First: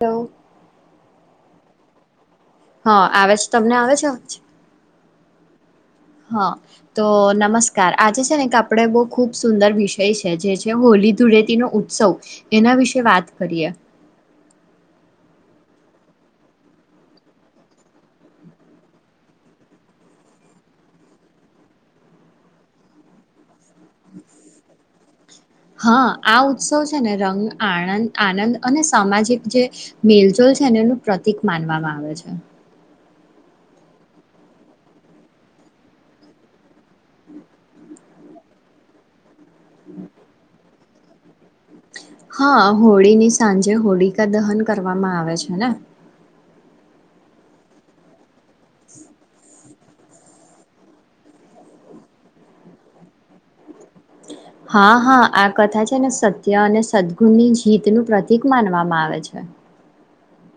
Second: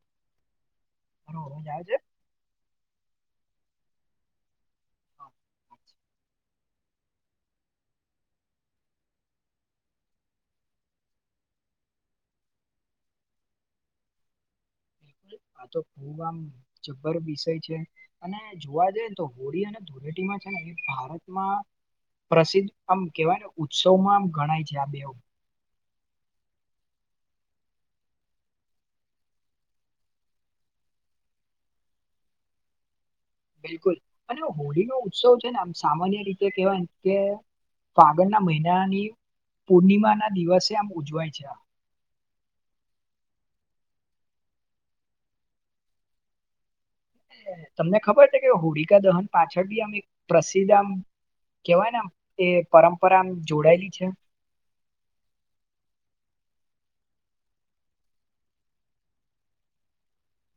હાલો [unintelligible] હા આવે છે તમને આવે છે [unintelligible] હા તો નમસ્કાર આજે છે ને આપણે બહુ ખુબ સુંદર વિષય છે જે છે હોલી ધૂળેટી નો ઉત્સવ એના વિશે વાત કરીએ બિલકુલ આ તો ખબ આમ જબ્બર વિષય છે અને જોવા જઈને તો હોળી અને ધોળટી ભારતમાં પ્રસિદ્ધ આમ કેવાય ને ઉત્સવમાં આમ ગણાય છે આ બે હા આ ઉત્સવ છે ને રંગ આનંદ આનંદ અને સામાજિક જે મેલજોલ છે નું પ્રતિક માનવામાં આવે છે બિલકુલ અને હોળી નો ઉત્સવ છે ને આમ સામાન્ય રીતે કેહેવાય કે ફાગણના મહિનાની પૂર્ણિમા ના દિવસે આમ ઉજવાય છે હા હોળીની સાંજે હોળિકા દહન કરવામાં આવે છે ને તમને ખબર છે કે હોળીકાા દહન પાછ સત્યાવીસ પ્રસિદધ આમ કેવાય ને આમ એ પરંપરામ જોડાયેલી છે હા હા આ કથા છે ને સત્ય અને સદગુણની જીતનું પ્રતિક માનવામાં આવે છે [inaudible]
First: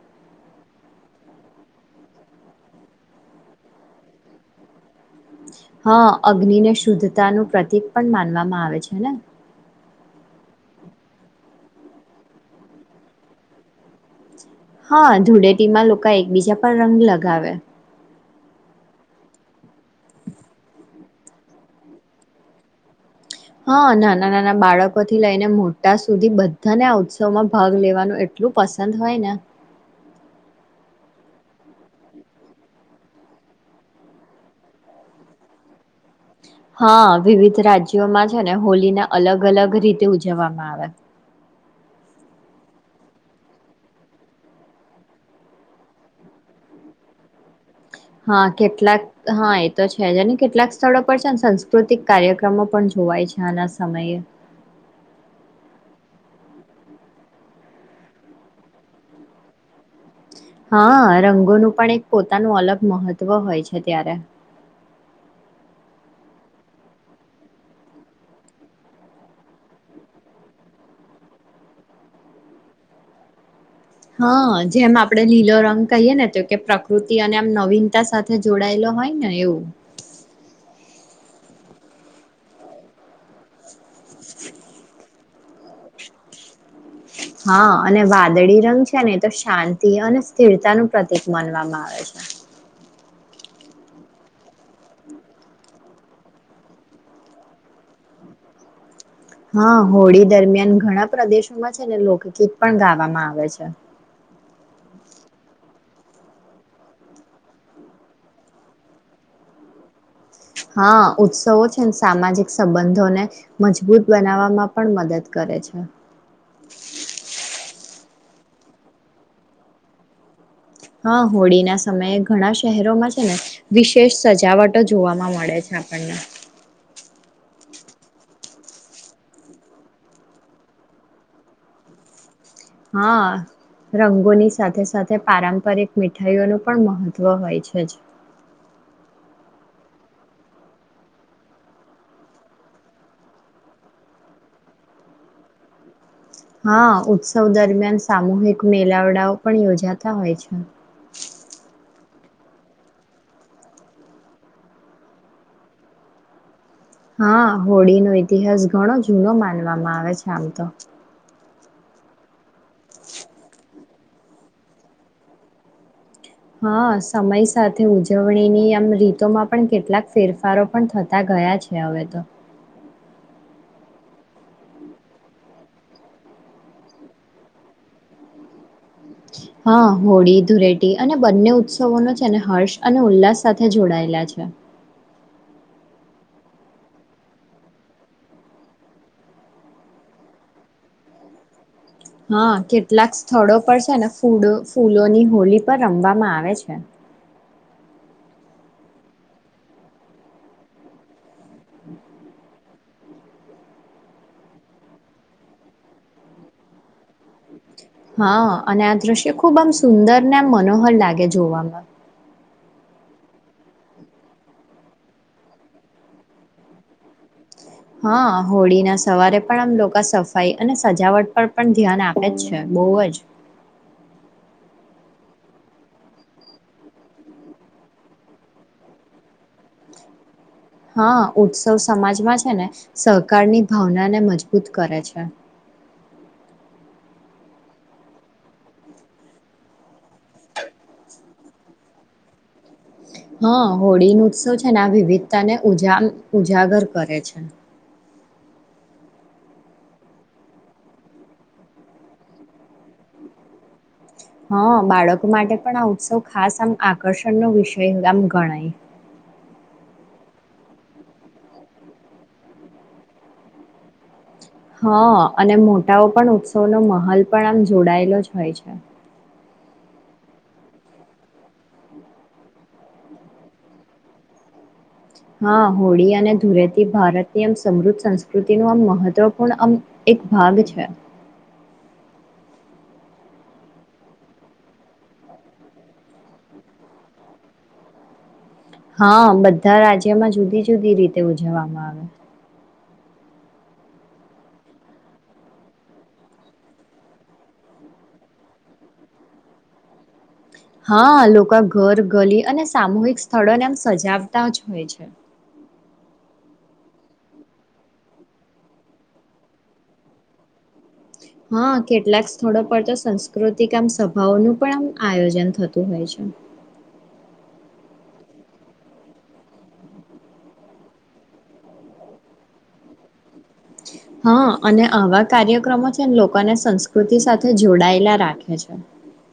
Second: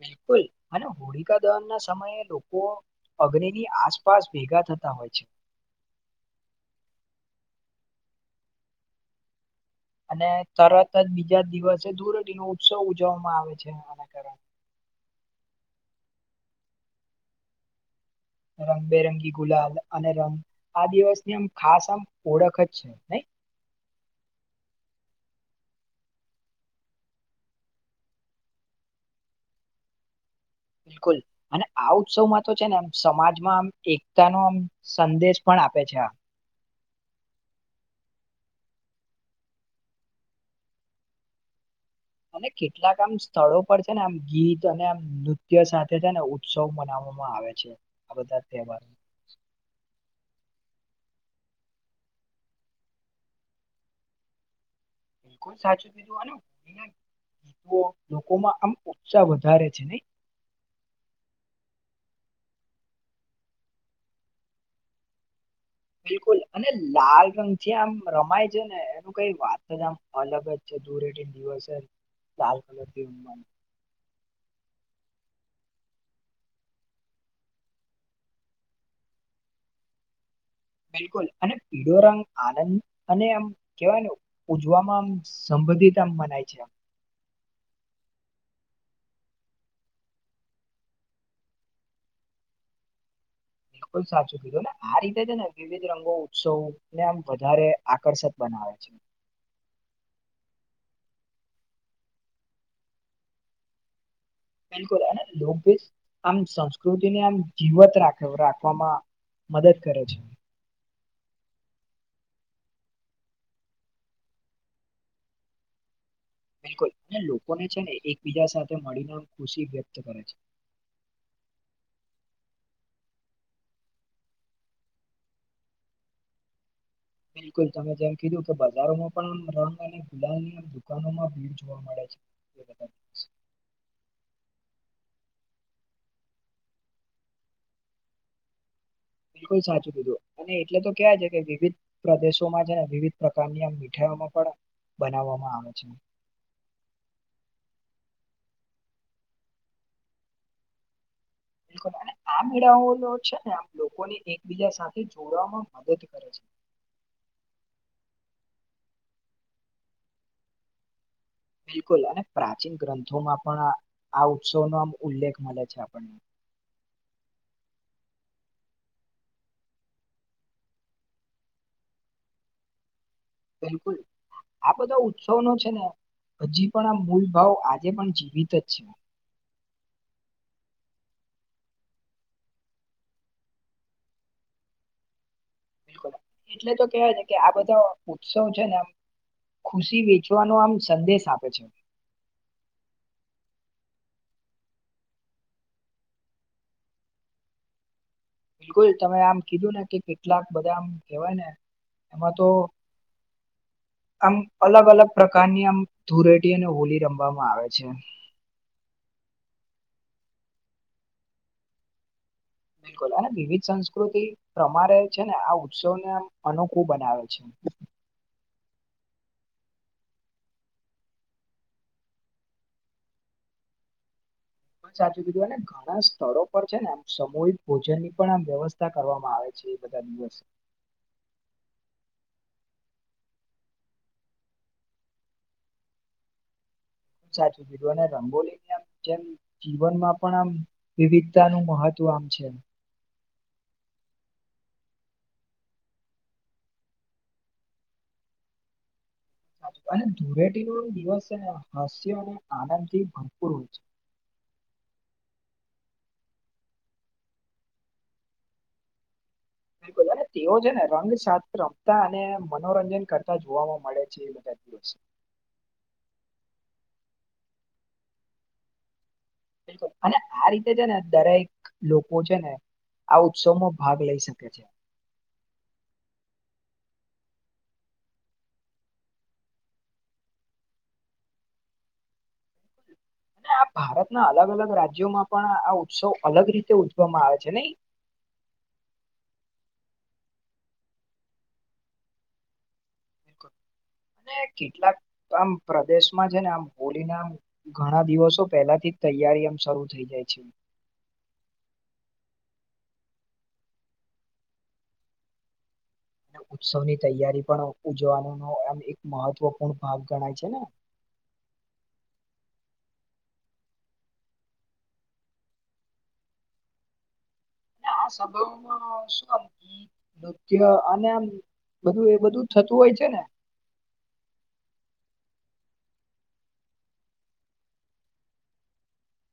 બિલકુલ અને હોળિકા દહન ના સમયે લોકો અગ્નિની આસપાસ ભેગા થાય હોય છે હા અગ્નિ ને શુદ્ધતા નું પ્રતિક પણ માનવામાં આવે છે ને અને તરત જ બીજા દિવસે ધૂરટી નો ઉત્સવ ઉજવવામાં આવે છે આના કારણે હા ધૂળેટીમાં લોકો એકબીજા પર રંગ લગાવે રંગબેરંગી ગુલાલ અને રંગ આ દિવસની આમ ખાસ આમ ઓળખ જ છે નહી હા નાના નાના બાળકો થી લઈને મોટા સુધી બધાને આ ઉત્સવ માં ભાગ લેવાનું એટલું એટલું પસંદ હોય ને બિલકુલ અને આ ઉત્સવમાં તો છે ને એમ સમાજમાં આમ એકતા નો આમ સંદેશ પણ આપે છે હા વિવિધ રાજ્યોમાં છે ને હોલીને અલગ અલગ રીતે ઉજવવામાં આવે અને કેટલાક આમ સ્થળો પર છે ને આમ ગીત અને આમ નૃત્ય સાથે છે ને ઉત્સવ મનાવ આવે છે આ બધા હા તહેવારો કેટલાક હા એ તો છે છેજને કેટલાક સ્થળો પર છે સાંસ્કૃતિક કાર્યક્રમો પણ જોવાય છે આના સમયે હમ બિલકુલ સાચું કીધું આનું લોકોમાં આમ ઉત્સાહ વધારે છે નઈ? હા રંગોનું પણ એક પોતાનું અલગ મહત્વ હોય છે ત્યારે. [inaudible] બિલકુલ અને લાલ રંગ જે આમ રમાય છે ને એનું કઈ વાત જ આમ અલગ જ છે. દૂ રટી દિવસ જ લાલ કલર થી ઉમાની હા જેમ આપડે લીલો રંગ કહીય ને તો કે પ્રકૃતિ અને આમ નવીનતા સાથે જોડાયેલો હોય ને એવું. બિલકુલ અને પીળો રંગ આનંદ અને આમ કેવાયને ઉજવામાં આમ સંબંધિત મ મનાય છે. હા અને વાદળી રંગ છે ને તો શાંતિ અને સ્થિરતા નું પ્રતિક માનવામાં આવે છે. [inaudible] બિલકુલ સાચું કીધું ને આ રીતે છે ને વિવિધ રંગો ઉત્સવો ને આમ વધારે આકર્ષક બને [unintelligible] હા હોળી દરમિયાન ઘણા પ્રદેશોમાં છે ને લોકગીત પણ ગાવામાં આવે છે. બિલકુલ અને લોકભ આમ સંસ્કૃતિને આમ જીવત રાખ રાખવામાં મદદ કરે છે. હા ઉત્સવો છે સામાજિક સંબંધોને મજબૂત બનાવવામાં પણ મદદ કરે છે. બિલકુલ અને લોકોને છે ને એકબીજા સાથે મળીને ખુશી વ્યક્ત કરે છે. હા હોળી ના સમયે ઘણા શહેરોમાં છે ને વિશેષ સજાવટો જોવાવામાં મળે છે. [inaudible] બિલકુલ તમે જેમ કીધું કે બજારોમાં પણ રંગ અને ગુલાલની આમ દુકાનોમાં ભીડ જોવા મળે છે. એ બધા હા રંગોની સાથે- સાથે પારંપરિક મીઠાઈઓનું પણ મહત્વ હોય છે જ. બિલકુલ સાચું કીધું અને એટલે તો ક્યાવા છે કે વિવિધ પ્રદેશોમાં છે ને વિવિધ પ્રકારની આ મીઠાઈઓ બનાવા માં આવે છે. હા ઉત્સવ દરમિયાન સામૂહિક મેલાવડાઓ પણ યોજાતા હોય છે. [inaudible] બિલકુલ અને આ મેળાઓ છે ને આમ લોકોને એકબીજા સાથે જોડવામાં મદદ કરે છે. હા હોળીનો ઇતિહાસ ઘણો જૂનો માનવામાં આવે છે આમ તો બિલકુલ અને પ્રાચીન ગ્રંથોમાં પણ આ ઉત્સવનો આમ ઉલ્લેખ મળે છે આપણને હા સમય સાથે ઉજવણીની આમ રીતોમાં પણ કેટલાક ફેરફારો પણ થતા ગ ગયા છે હવે તો. બિલકુલ. આ બધા ઉત્સવનો છે ને હજી પણ આ મૂલ ભાવ આજે પણ જીવિત જ છે હા હોળી ધુરેટી અને બંને ઉત્સવો ન છે અને હર્ષ અને ઉલ્લાસ સાથે જોડાયેલા છે. અચ્છા [unintelligible] બિલકુલ એટલે તો કેવાય છે કે આ બધા ઉત્સવ છે ને આમ ખુશી વેચવાનો આમ સંદેશ આપે છે. હા કેટલાક સ્થળો પર છે ને ફૂ ફૂલોની હોળ પર રમવામાં આવે છે. બિલકુલ તમે આમ કીધું ને કે કેટલાક બધા આમ કેવાય ને એમાં તો [unintelligible] આમ અલગ- અલગ પ્રકારની આમ ધુરેટી અને હોલી રમ હા અને આ દ્રશ્ય ખુબ આમ સુંદર ને આમ મનોહર લાગે જોવામાં બિલકુલ અને વિવિધ સંસ્કૃતિ પ્રમારે છે ને આ ઉત્સવને અનોખું બનાવે છે. હા હોળી ના સવારે પણ આમ લોકો સફાઈ અને સજાવટ પર પણ ધ્યાન આપે જ છે. બહુ જ બ સાચું બીધુંને ઘણા સ્થળો પર છે ને આમ સમૂહિક ભોજન ની પણ આમ વ્યવસ્થા કરવામાં આવે છે. બધાની બસ હા ઉત્સવ સમાજમાં છે ને સહકારની ભાવનાને મજબૂત કરે છે. સાચું કીધું અને રંગોલીને આમ જેમ જીવનમાં પણ આમ વિવિધતાનુંું મહત્વ કામ છે. હા હોળી નો ઉત્સવ છે ને આ વિવિધતાને ઉજ ઉજાગર કરે છે. સાચું અને ધૂળેટી નો દિવસ છે ને હાસ્યો અને આનંદથી ભરપૂર હોય છે. હા બાળકો માટે પણ આ ઉત્સવ ખાસ આમ આકર્ષણ નો વિષય આમ ગણાય હ [unintelligible] બિલકુલ અને તેઓ છે ને રંગ સાથે રમતા અને મનોરંજન કરતા જોવાવામાં મળે છે. બધા દિવસ હા અને મોટાઓ પણ ઉત્સવનો માહોલ પણ આમ જોડાયેલો જ હોય છે. બિલકુલ અને આ રીતે છે ને દરેક લોકો છે ને આ ઉત્સવમાં ભાગ લઈ શકે છે. હા હોળી અને ધૂરેથી ભારતની આમ સમૃદ્ધ સંસ્કૃતિ ન આમ મહત્વપૂર્ણ આમ એક ભાગ છે. અને આ ભારતના અલગ અલગ રાજ્યોમાં પણ આ ઉત્સવ અલગ રીતે ઉજવામાં આવે છે નને હા બધા રાજ્યમાં જુદી જુદી રીતે ઉજવવામાં આવે બિલકુલ [unintelligible] અને કેટલાક આમ પ્રદેશમાં છે ને આમ હોલી ના આમ ઘણા દિવસો પહેલાથી તૈયારી આમ શરૂ થઇ જાય છે. હા લોકો ઘર ગલી અને સામૂહિક સ્થળોને એમ સજાવતા જ હોય છે. અને ઉત્સવની તૈયારી પણ ઉજવાનું ન એમ એક મહત્વપૂર્ણ ભાગ ગણાય છે ને હ [unintelligible] હા કેટલાક સ્થળો પર તો સાસ્કૃતિક આમ સભાઓનું પણ આમ આયોજન થતું હોય છે. [inaudible] આ સ્ભાવમાં શું આમ નૃત્ય અને આમ બધું એ બધું થતું હોય છે ને હા અને આવા કાર્યક્રમો છે લોકોને સંસ્કૃતિ સાથે જોડાયેલા રાખે છે. અચ્છા [unintelligible]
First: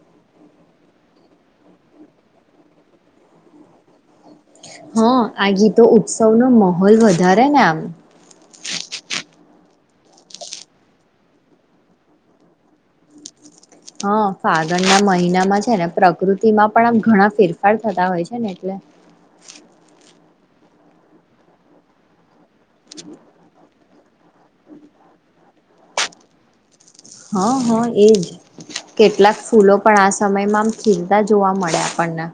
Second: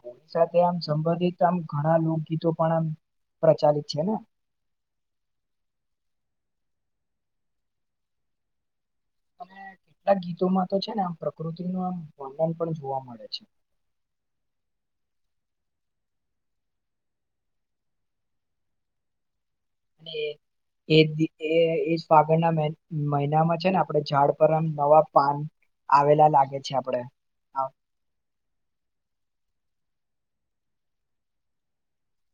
હોની સાથે આમ સંબંધિત આમ ઘણા લોકગીતો પણ આમ પ્રચાલિત છે ને હા આ ગીતો ઉત્સવનોો માહોલ વધારે ને આમ અને કેટલાક ગીતોમાં તો છે ને આમ પ્રકૃતિ ન આમ વર્ણન પણ જોવા મળે છે. હા ફાગણના મહિનામાં છે ને પ્રકૃતિમાં પણ આમ ઘણા ફેરફાર થતા હોય છે ને એટલે હ [unintelligible] અને હ [unintelligible] એ એ ફગળના મહિનામાં છે ને આપણે ઝાડ પરમ નવા પાન આવેલા લાગે છે આપડે હા હા એજ. કેટલાક ફૂલો પણ આ સમયમાં આમ ખીલતા જોવા મળે આપણને.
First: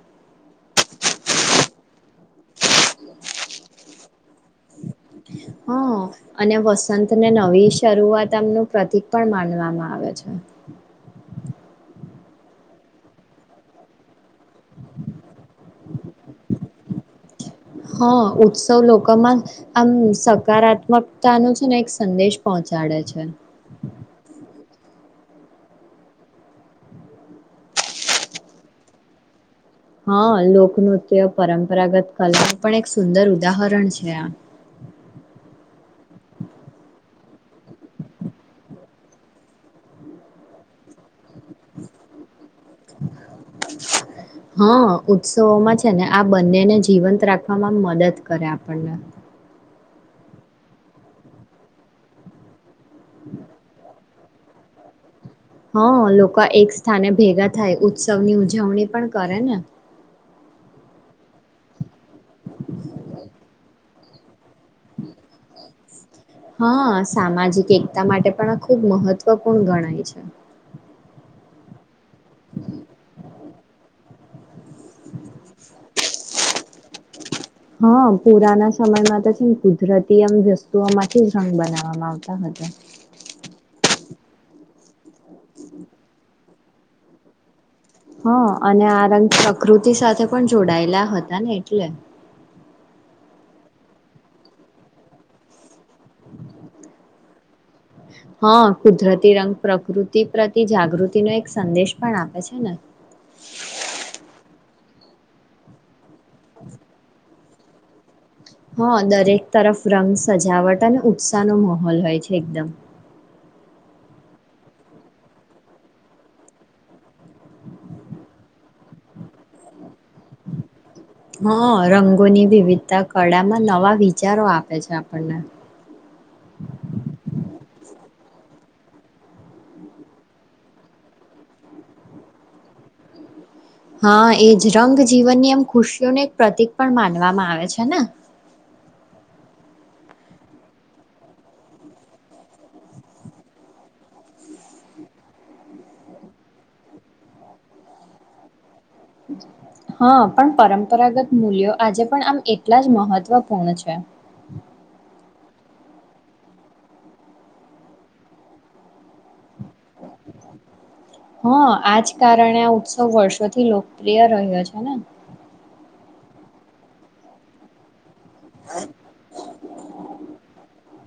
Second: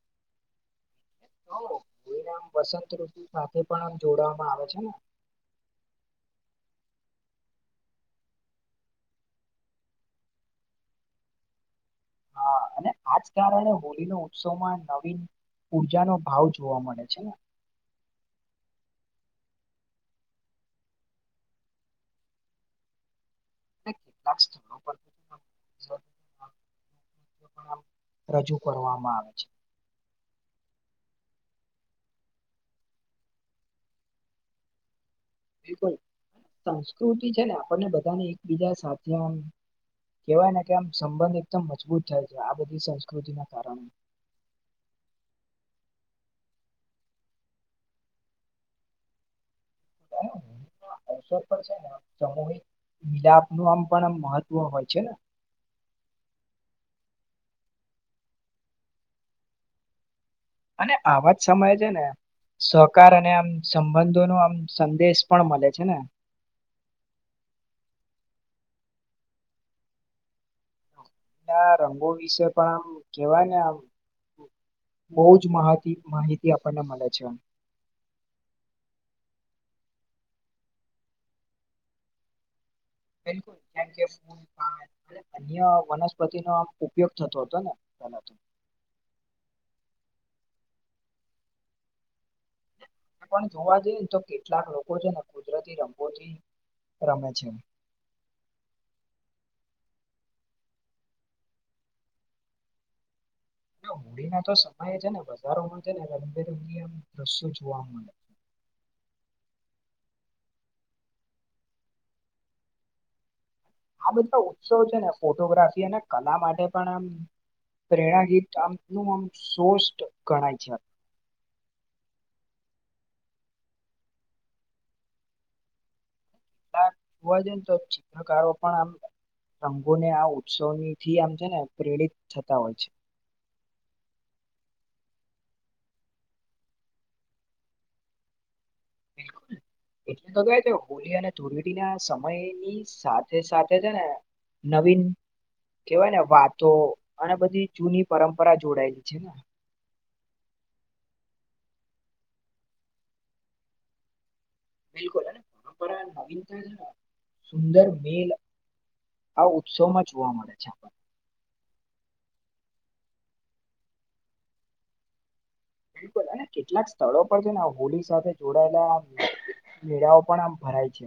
વસંતઋતુ સાથે પણ જોડવામાં આવે છે ને. હ, અને વસંતને નવી શરૂઆતમનું પ્રતિક પણ માનવામાં આવે છે. [inaudible] હા [inaudible] અને આજ કારણે હોળીનો ઉત્સવમાં નવીન ઉર્જાનોો ભાવ જોવા મળે છે ને. હા, ઉત્સવ લોકોમાં આમ સકારાત્મકતાનો છે ને એક સંદેશ પહોંચે. કાઢે છે. કેટલાક સ્થળો પર રજૂ કરવામાં આવે છે. હા લોકનૃત્ય પરંપરાગત કલાનું પણ એક સુંદર ઉદાહરણ છે આ. [unintelligible] બિલકુલ, સંસ્કૃતિ છે ને આપણને બધાને એકબીજા સાથે કેવાય ને કે, આમ સંબંધિત એકમ મજબૂત થાય છે આ બધી સંસ્કૃતિના કારણે. છેને આ બંનેને જીવંત રાખવામાં મદદ કરે આપડને. [unintelligible] અવસર પણ છે ને સમૂહિક મિલાપનું આમ પણ આમ મહત્વ હોય છે ને? હન, લોકો એક સ્થાને ભેગા થાય ઉત્સવની ઉજવણી પણ કરે ને. અને આવા જ સમયે છે ને, સહકાર અને આમ સંબંધ તો એનો આમ સંદેશ પણ મલે છે ને. હન, સામાજિક એકતા માટે પણ આ ખૂબ મહત્વપૂર્ણ ગણાય છે. ના, રંગો વિશે પણ આમ કેવાય ને આમ. બઉ જ માહાકી માહિતી આપડને મલે છે એમ. હન, પુરાના સમયમાં તો છેન કુદરતી એમ વસ્તુઓમાંથી જ રંગ બનાવવામાં આવતા હતા. બિલકુલ, જેમ કે [unintelligible] અને અન્ય વનસ્પતિનો આમ ઉપયોગ થતો હતો ને. પેલા હન, તો અને આ રંગ પ્રકૃતિ સાથે પણ જોડાયેલા હતા ને એટલે. પણ જોવા જઈએ ને તો કેટલાક લોકો છે ને કુદરતી રંગોથી રમે છે. હન, કુદરતી રંગ પ્રકૃતિ પ્રતિ જાગૃતિનો એક સંદેશ પણ આપે છે ને. [inaudible] હોળીના તો સમયે છે ને, બજારોમાં છે ને રંગબેરંગી આમ દ્રશ્યો જોવા મળે. હન, દરેક તરફ રંગ સજાવટ અને ઉત્સાહનો માહોલ હોય છે એકદમ. આ બધા ઉત્સવ છે ને, ફોટોગ્રાફી અને કલા માટે પણ આમ પ્રેરણા ગીત આમ કેવું આમ સોષ્ટ હન, રંગોની વિવિધતા કળામાં નવા વિચારો આપે છે આપણને. બાર જોવા જઈએન તો ચિત્રકારો પણ આમ રંગોની આ ઉત્સવનીથી આમ છે ને પ્રેરિત થતા હોય છે. હન, એજ રંગ જીવનની એમ ખુશીઓનું એક પ્રતિક પણ માનવામાં આવે છે ને. [inaudible] બિલકુલ એટલે તો કહી દઉં. હોલી અને ધુલેટીના સમયની સાથે સાથે છે ને નવીન કેવાયને વાતો અને બધી જૂની પરંપરા જોડાય છેને. હન, પણ પરંપરાગત મૂલ્યો આજે પણ આમ એટલા જ મહત્વપૂર્ણ છે. બિલકુલ, અને પરંપરા નવીનતા છે ન સુંદર મેલ આ ઉત્સવમાં જોવા મળે છે આપડને. હા આજ કારણે આ ઉત્સવ વર્ષોથી લોકપ્રિય રહ્યો છે ને. બિલકુલ અને કેટલાક સ્થળો પર છે ને હોલી સાથે જોડાયેલા મેળાઓ પણ આમ ભરાય છે.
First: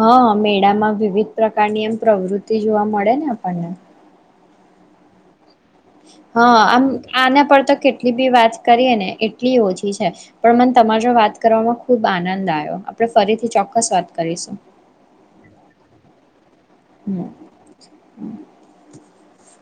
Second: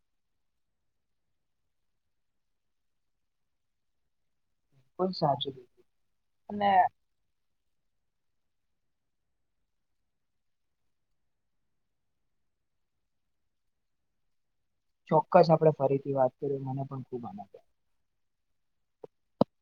હન, મેળામાં વિવિધ પ્રકારની એમ પ્રવૃતિ જોવા મળે ને આપણને. પણ સાચું કીધું. હન, અને આમ આના પરતો કેટલી બી વાત કરીએ ને એટલી ઓછી છે. પણ મને તમાર જોડ વાત કરવામાં ખુબ આનંદ આયો. આપડે ફરીથી ચોક્કસ વાત કરીશું. ચોક્કસ આપડે ફરીથી વાત કરીએ. મને પણ ખુબ હમ. આનંદ આયો. [inaudible]